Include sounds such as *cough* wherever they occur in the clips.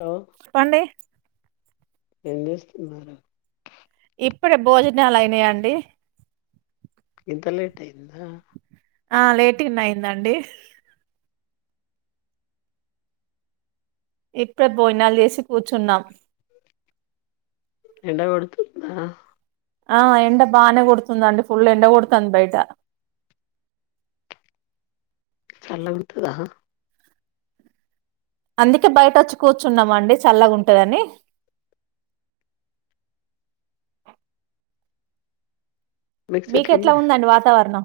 Hello పండే ఏం చేస్తున్నారు ఇప్పుడే భోజనాలు అయినయండి ఇంత లేట్ అయిందా ఆ లేటుగానే అయిందండి ఇప్పుడే బోజనాలు చేసి కూర్చున్నాం ఎండ కొడుతుందా ఆ ఎండ బానే కొడుతుంది అండి ఫుల్ ఎండ కొడుతుంది బయటా చల్లగుంటద అందుకే బయట వచ్చి కూర్చున్నాం అండి చల్లగుంటదని మీకు మీకెట్లా చెట్లున్నాయా ఉందండి వాతవరణం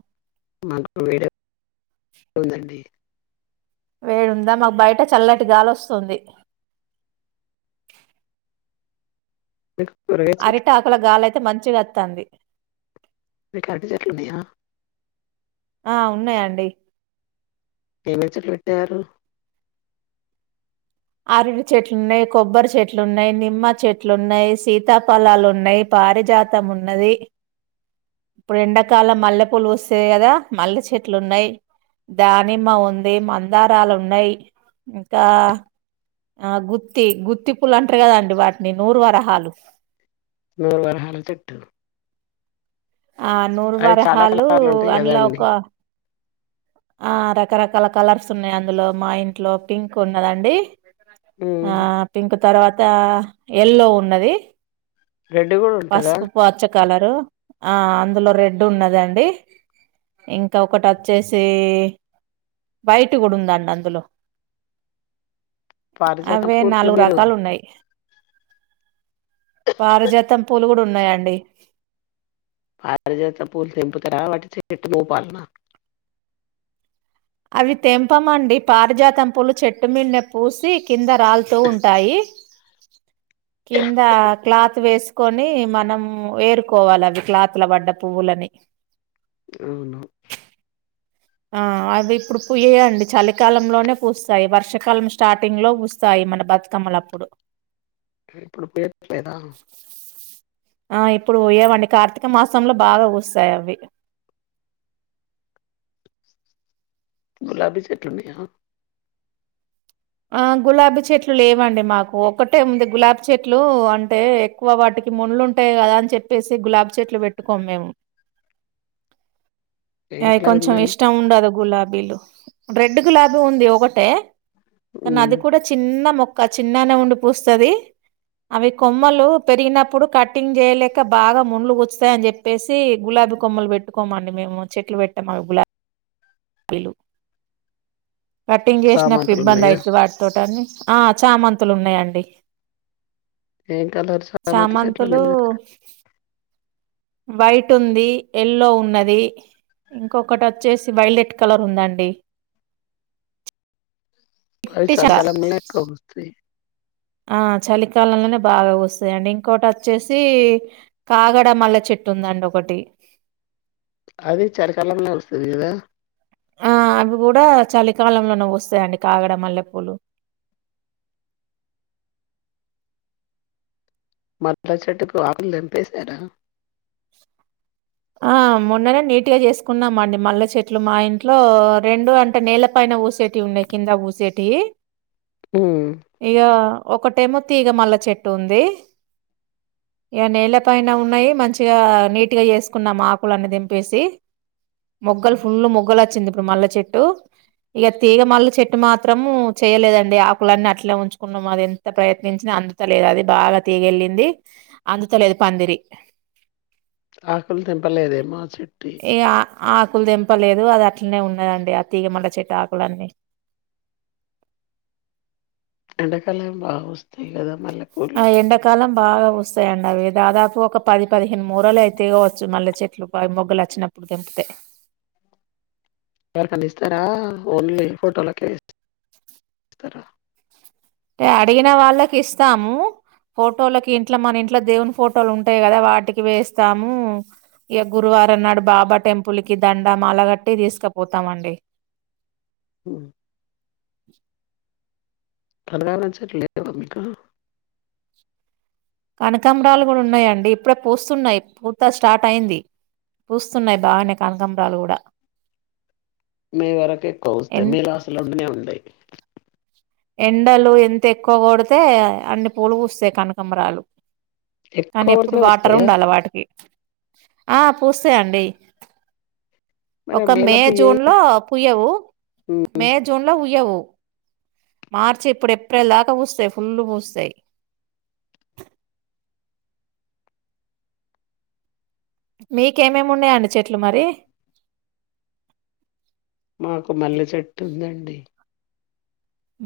బావుందండి వేడుంద మాకు బయట చల్లటి గాలి వస్తుంది. బ అరిటాకులగాలయి మంచిగా వత్తాంది మీకు అరటి చెట్లున్నాయా ఆ ఉన్నాయి అండి ఎన్ని చెట్లు పెట్టారు. అరుటి చెట్లున్నాయి, కొబ్బరి చెట్లున్నాయి, నిమ్మ చెట్లున్నాయి, సీతాఫలాలున్నాయి పారిజాతం ఉన్నది. ఇప్పుడు ఎండకాలం మల్లె పూలు వస్తేయి కదా మల్లె చెట్లు ఉన్నాయి, దానిమ్మ ఉంది. మందారాలు ఉన్నాయి, ఇంకా ఆ గుత్తి గుత్తి పూలు అంటారు కదాండి వాటిని నూరు వరహాలు నూరు వర హాల తట్టు ఆ నూరు వరహాలు కలర్లు ఉంటాయి కదా అందులో అండి ఒక ఆ రకరకాల కలర్స్ ఉన్నాయి అందులో మా ఇంట్లో పింక్ ఉన్నదండి ఆ పింక్ తర్వాత ఎల్లో ఉన్నది. రెడ్ కూడా ఉంటదా పసుపు పచ్చ కలరు ఆ అందులో రెడ్ ఉన్నదండి ఇంకొకటి అచ్చేసి వైట్ కూడా ఉందండి అందులో పారిజాతం అవే పూలు నాలుగు మీరు రకాలున్నాయి పారిజాతం కూడున్నాయండి పారిజత పూలు తెంపుతారా వాటి చెట్టు మూపాలన అవి తెంపమండి పారిజాతంపూలు చెట్టు మీదె పూసి కింద రాలుతు ఉంటాయి కింద క్లాత్ వేసుకొని మనం వేరుకోవాలి అవి క్లాత్ల పడ్డ పువ్వులన్ని అవును ఆ అవి ఇప్పుడు పూయలే అండి చలికాలంలోనే పూస్తాయి వర్షాకాలం స్టార్టింగ్ లో పూస్తాయి మన బతుకమ్మలప్పుడు ఇప్పుడు పీక్ లేదా ఆ ఇప్పుడు పూయవండి కార్తీక మాసంలో బాగా పూస్తాయవి గులాబీ చెట్లు ఉన్నాయా ఆ గులాబీ చెట్లు లేవండి మాకు ఒకటే ఉంది. గులాబీ చెట్లు అంటే ఎక్కువ వాటికి ముళ్లు ఉంటాయి కదా. అని చెప్పేసి గులాబీ చెట్లు పెట్టుకోము మేము. ఏం ఏయ్ కలర్ కొంచెం ఉందండి ఇష్టం ఉండదు గులాబ గులాబీలు రెడ్ గులాబీ ఉంది ఒకటే కానీ ఉమ్, అది కూడ చిన్న మొ ఒక చిన్ననే ఉండి పూస్తుంది అవి కొమ్మలు పెరిగినప్పుడు కట్టింగ్ చేయలేక బాగా ముండ్లు కూచ్చుతాయి. అని చెప్పేసి గులాబీ కొమ్మలు పెట్టుకోమండి మేము. చెట్లు పెట్టాము అవి గులాబీలు కటింగ్ చేసినప్పుడు చామంతులు ఉన్నాయా ఇబ్బందాయి వాటితో ఆ చామంతులు ఉన్నాయండి. ఏం కలర్ చామంతి చెట్లు వున్నాయి చామంతులు మీ దగ్గర వైట్ ఉంది, ఎల్లో ఉన్నది ఇంకొకటి వచ్చేసి వైలెట్ కలర్ ఉందండి. ప చిట్టి చా చాలికాలంలోనే ఎక్కువ పూస్తాయ్ ఆ చలికాలంలోనే బాగా వస్తాయండి. ఇంకోటి వచ్చేసి కాగడ మల్లె చెట్టు ఉందండి ఒకటి. అది చలికాలం లో వస్తుంది కదా ఆ అవి కూడా చలికాలంలోనే వస్తాయండి కాగడ మల్లెపూలు మర్ల చెట్టుకు ఆకులు తెంపేశ్ నరా ఆ మొన్ననే నీట్ గా చేసుకున్నా బాండు మల్ల చెట్లు మా ఇంట్లో రెండు అంటే నేల పైన పూసేటి ఉండే కింద పూసేటివి ఉమ్ అయ్యో ఒకటేమో తీగ మల్ల చెట్టు ఉంది ఇగ నేల పైన ఉన్నాయి మంచిగా నీటి గ చేసు కున్నాం ఆకులన్నీ తెంపేసి మొగ్గలు ఫుల్ మొగ్గలు వచ్చింది ఇప్పుడు మల్లె చెట్టు ఇగ తీగ మల్లె చెట్టు మాత్రము చేయలేదండి ఆకులన్నీ అట్లే ఉంచుకున్నాము అది ఎంత ప్రయత్నించినా అందుతలేదు అది బాగా తీగెళ్ళింది అందుతలేదు పందిరి ఆకులు తింటలే దేమొ ఏ ఆ ఆకులదేం పలేదు అది అట్లనే ఉన్నదండి ఆ తీగ మల్లె చెట్టు ఆకులన్నీ ఎండ కాల బా వస్తాయి కదా మల్లెపూలు ఆ ఎండకాలం బాగా వస్తాయండి అవి దాదాపు ఒక పది పదిహేను మూరలు అయితే కావచ్చు. మళ్ళీ చెట్లు మొగ్గులు వచ్చినప్పుడు తెలీతాయి ని ఇస్తారా ఓన్లీ ఫోటోలకే ఇస్తారా అంటే అడిగిన వాళ్ళకి ఇస్తాము. ఫోటోలకి ఇంట్లో మన ఇంట్లో దేవుని ఫోటోలు ఉంటాయి కదా వాటికి వేస్తాము. ఇక గురువారం నాడు బాబా టెంపుల్ కి దండ మాల కట్టి తీసుకపోతాం అండి. హుమ్ *inaudible* తర *unintelligible* చెట్ లేద మీకు కనకాంబరాలు కూడున్నాయండి ఇప్పుడే పూస్తున్నాయి పూత స్టార్ట్ అయింది పూస్తున్నాయ్ బానే కనకాంబరాలు కూడా మీ వరకు ఎక్కువ వస్తే ఎం మీరు అసలుండినే ఉంటాయి ఎండలు ఎంత ఎక్కువ కొడితే అన్ని పూలు పూస్తయ్ కనకాంమరాలు కానీ ఎక్కువ ఎప్పుడు పడితేనే వాటర్ వస్తాయా ఉండాల వాటికి ఆ పూస్. సె అండి మరి ఒక మేల మే పుయ్యయి జూన్ లో పుయ్యవు ఉమ్, మే జూన్ లో ఉయ్యవు మార్చి ఇప్పుడు ఏప్రిల్ దాక పుస్తయ్ ఫుల్ పుస్తయ్ మీకేమేమి ఉన్నాయండి చెట్లు మరి మాకు మల్లె చెట్టు ఉందండి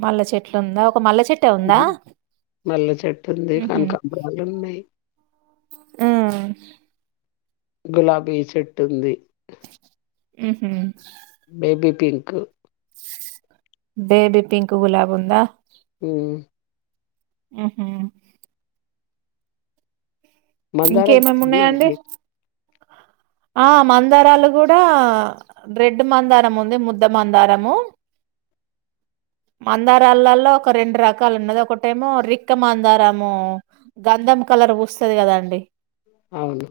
మళ్ళ చెట్లుందా ఉమ్ మల్లె చెట్టుంది కానకాంబరాలున్నాయ్ మ్ గులాబీ చెట్టుంది. ఉహ్ బేబీ పింక్ బేబీ పింక్ గులాబ్ ఉందా హ్ ఉహ్ మందారా ఇంకేమేమి ఉన్నాయండి ఆ మందారాలు గూడా రెడ్ మందారం ఉంది ముద్ద మందారము. మందారాలలో ఒక రెండు రకాలు ఉన్నది. ఒకటేమో రిక్క మందారము గంధం కలర్ పూస్తది కాదండీ. అవును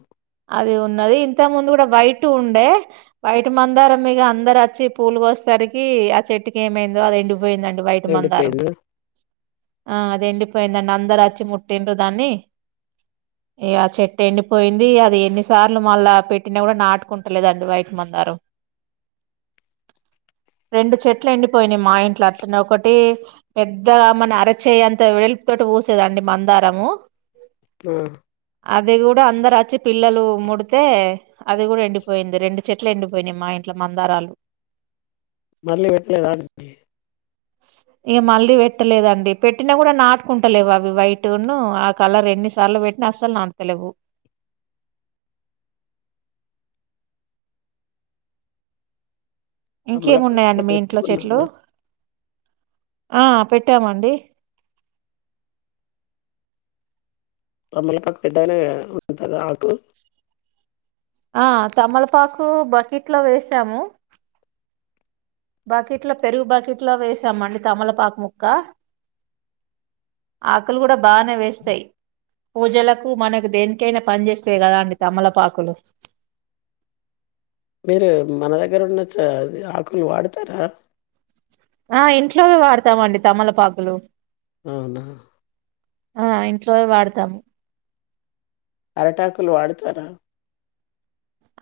అది ఉన్నది. ఇంత ముందు గుడా వైటు ఉండే వైట్ మందారం ఇగ అందరచ్చి పూలు కోసేసరికి ఆ చెట్టుకి ఏమైందో అది ఎండి పోయిందండి వైట్ మందారం ఎండిపోయిందా ఆ అది ఎండిపోయిందండి అందరచ్చి ముట్టిండ్రు దాన్ని ఇగ ఆ చెట్టు ఎండిపోయింది అది ఎన్నిసార్లు మళ్ళా పెట్టినా గుడా నాటుకుంటలేదండి వైట్ మందారం. రెండు చెట్లు ఎండిపోయినయి. మా ఇంట్లో అట్లనే ఒకటి పెద్ద మన అరచేయంత వెలుపుతోటి పూసేదండి మందారము. ఆ అది గూడా అందరచ్చి పిల్లలు ముడ్తే అది కూడా ఎండిపోయింది రెండు చెట్లు ఎండిపోయినాయి మా ఇంట్లో మందారాలు మళ్ళీ పెట్టలేదా అండి ఇగ మళ్ళీ పెట్టలేదండి పెట్టినా గుడా నాటుకుంటలేవు అవి వైట్ను ఆ కలర్ ఎన్ని సార్లు పెట్టినా అస్సలు నాటుతలేవు. తమలపాకు ఇంకేమున్నాయండి చెట్టు మీ ఇంట్లో చెట్లు పెట్టుకున్నారా ఆ పెట్టామండి. తమలపాకు పెద్దగనే కదా ఉంటది ఆకు ఆ తమలపాకు బకెట్లో వేసాము. బకెట్లో పెరుగు బకిట్లో వేసామండి తమలపాకు ముక్క ఆకులు గుడా బానేవేస్తై పూజలకు మనకు దేనికైనా పని చేస్తాయి కదా అండి తమలపాకులు. మీరు మన దగ్గర ఉన్న చ ఆకులు వాడతారా ఆ ఇంట్లో వాడతామండి తమలపాకులు అవునా ఆ ఇంట్లోనే వాడతాము అరిటాకులు వాడతారా?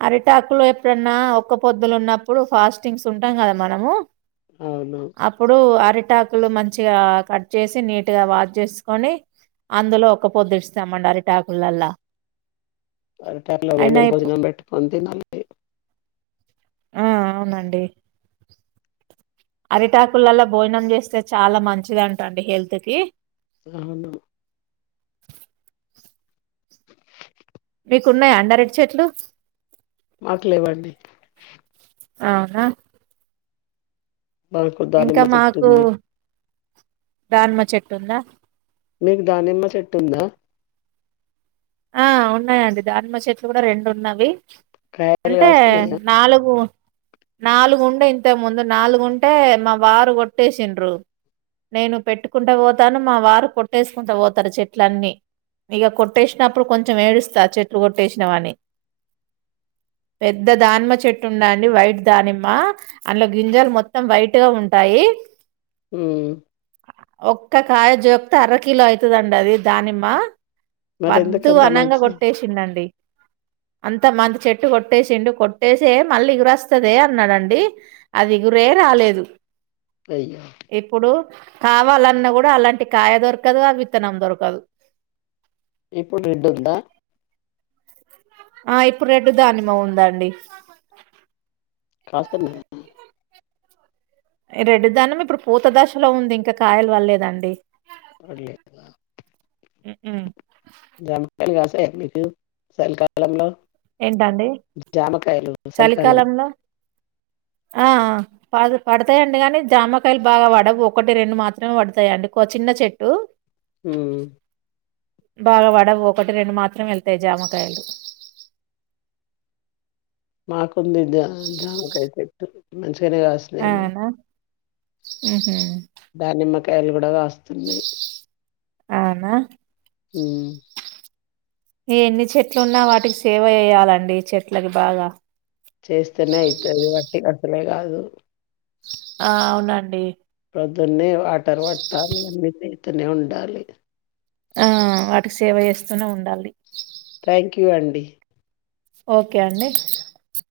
అరిటాకులు ఎప్పుడన్నా ఒక్క పొద్దులు ఉన్నప్పుడు ఫాస్టింగ్స్ ఉంటాం కదా మనము. అవును అప్పుడు అరట్ టాకులు మంచిగా కట్ చేసి నీట్గా వాష్ చేసుకొని అందులో ఒకపొద్దు ఇడుస్తామండి అరిటాకులల్ల *unintelligible* ఉంది *inaudible* ఆ అవునండి. అరిటాకులల్ల భోజనం చేస్తే చాలా మంచిది అంటండి హెల్త్కి అవునా మీకున్నయా అండి అరట్ చెట్లు ఆకలివండి ఆనా నాకు దనిమ్మ తట్టుంది దాన్మ చెట్టున్న మీకు దానిమ్మ చెట్టుందా ఆ ఉన్నాయండి దానిమ చెట్లు కూడా రెండు ఉన్నవి కాయలు అంటే కాస్తున్నాయా నాలుగు నాలుగు ఉం ఇంత ముందు నాలుగుంటే మా వారు కొట్టేసిండ్రు నేను పెట్టుకుంట పోతాను మా వారు కొట్టేసుకుంట పోతారు చెట్ల అన్న ఇక కొట్టే ినప్పుడు కొంచెం ఏడుస్తా చెట్లు కొట్టేసినవని పెద్ద దానిమ్మ చెట్టు ఉండండి వైట్ దానిమ్మ అందులో గింజాలు మొత్తం వైట్గా ఉంటాయి హ ఒక్క కాయ జోక్త అర కిలో అవుతుదండి అది దానిమ్మ మరి వద్దు ఎందుకంత అనంగా మంచి కొట్టేసిందండి అంత మంత చెట్టు కొట్టేసిండు కొట్టేసే మళ్ళీ ఎగుర వస్తదే అన్నాడంండి అదిగురే రాలేదు అయ్యో ఎప్పుడు కావాలన్నా కూడా అలాంటి కాయ దొరకదు అ విత్తనం దొరకదు ఇప్పుడు రెడ్డు ఉందా ఆ ఇప్పుడు రెడ్డు దానిమ ఉందాండి కాస్త త రెడ్డుదానం ఇప్పుడు పూత దశలో ఉంది ఇంకా కాయలు వల్లేదండి పర్లేదు హుహు. సలికి *inaudible* సలి కాలంలో ఏంటండి చలికాలం చలికాలంలో ఆ పడతాయంండి కాగానీ జామకాయలు బాగా పడవు ఒకటి రెండు మాత్రమే పడతాయంండి చిన్న చెట్టు హ బాగావాడ ఒకటి రెండు మాత్రం వెళ్తాయి జామకాయలు మాకు కొంద జామ కైతే మ తనేగాసలే మాకు ఆహ దాని మ ఎల్లగడ వస్త అవునా అ ఎన్ని చెట్లు ఉన్నా వాటికి సేవ చేయ్యాలండి చెట్లకి బాగా చేస్తస్తనే అయితు అదిటి అసలే కాదు ఆ అవునండి ప్రధన్య వాఠారు వాట్ తనే ఉండాలి ఆ వాటికి సేవ చేస్తూనే ఉండాలి థ్యాంక్ యూ అండి ఓకే అండి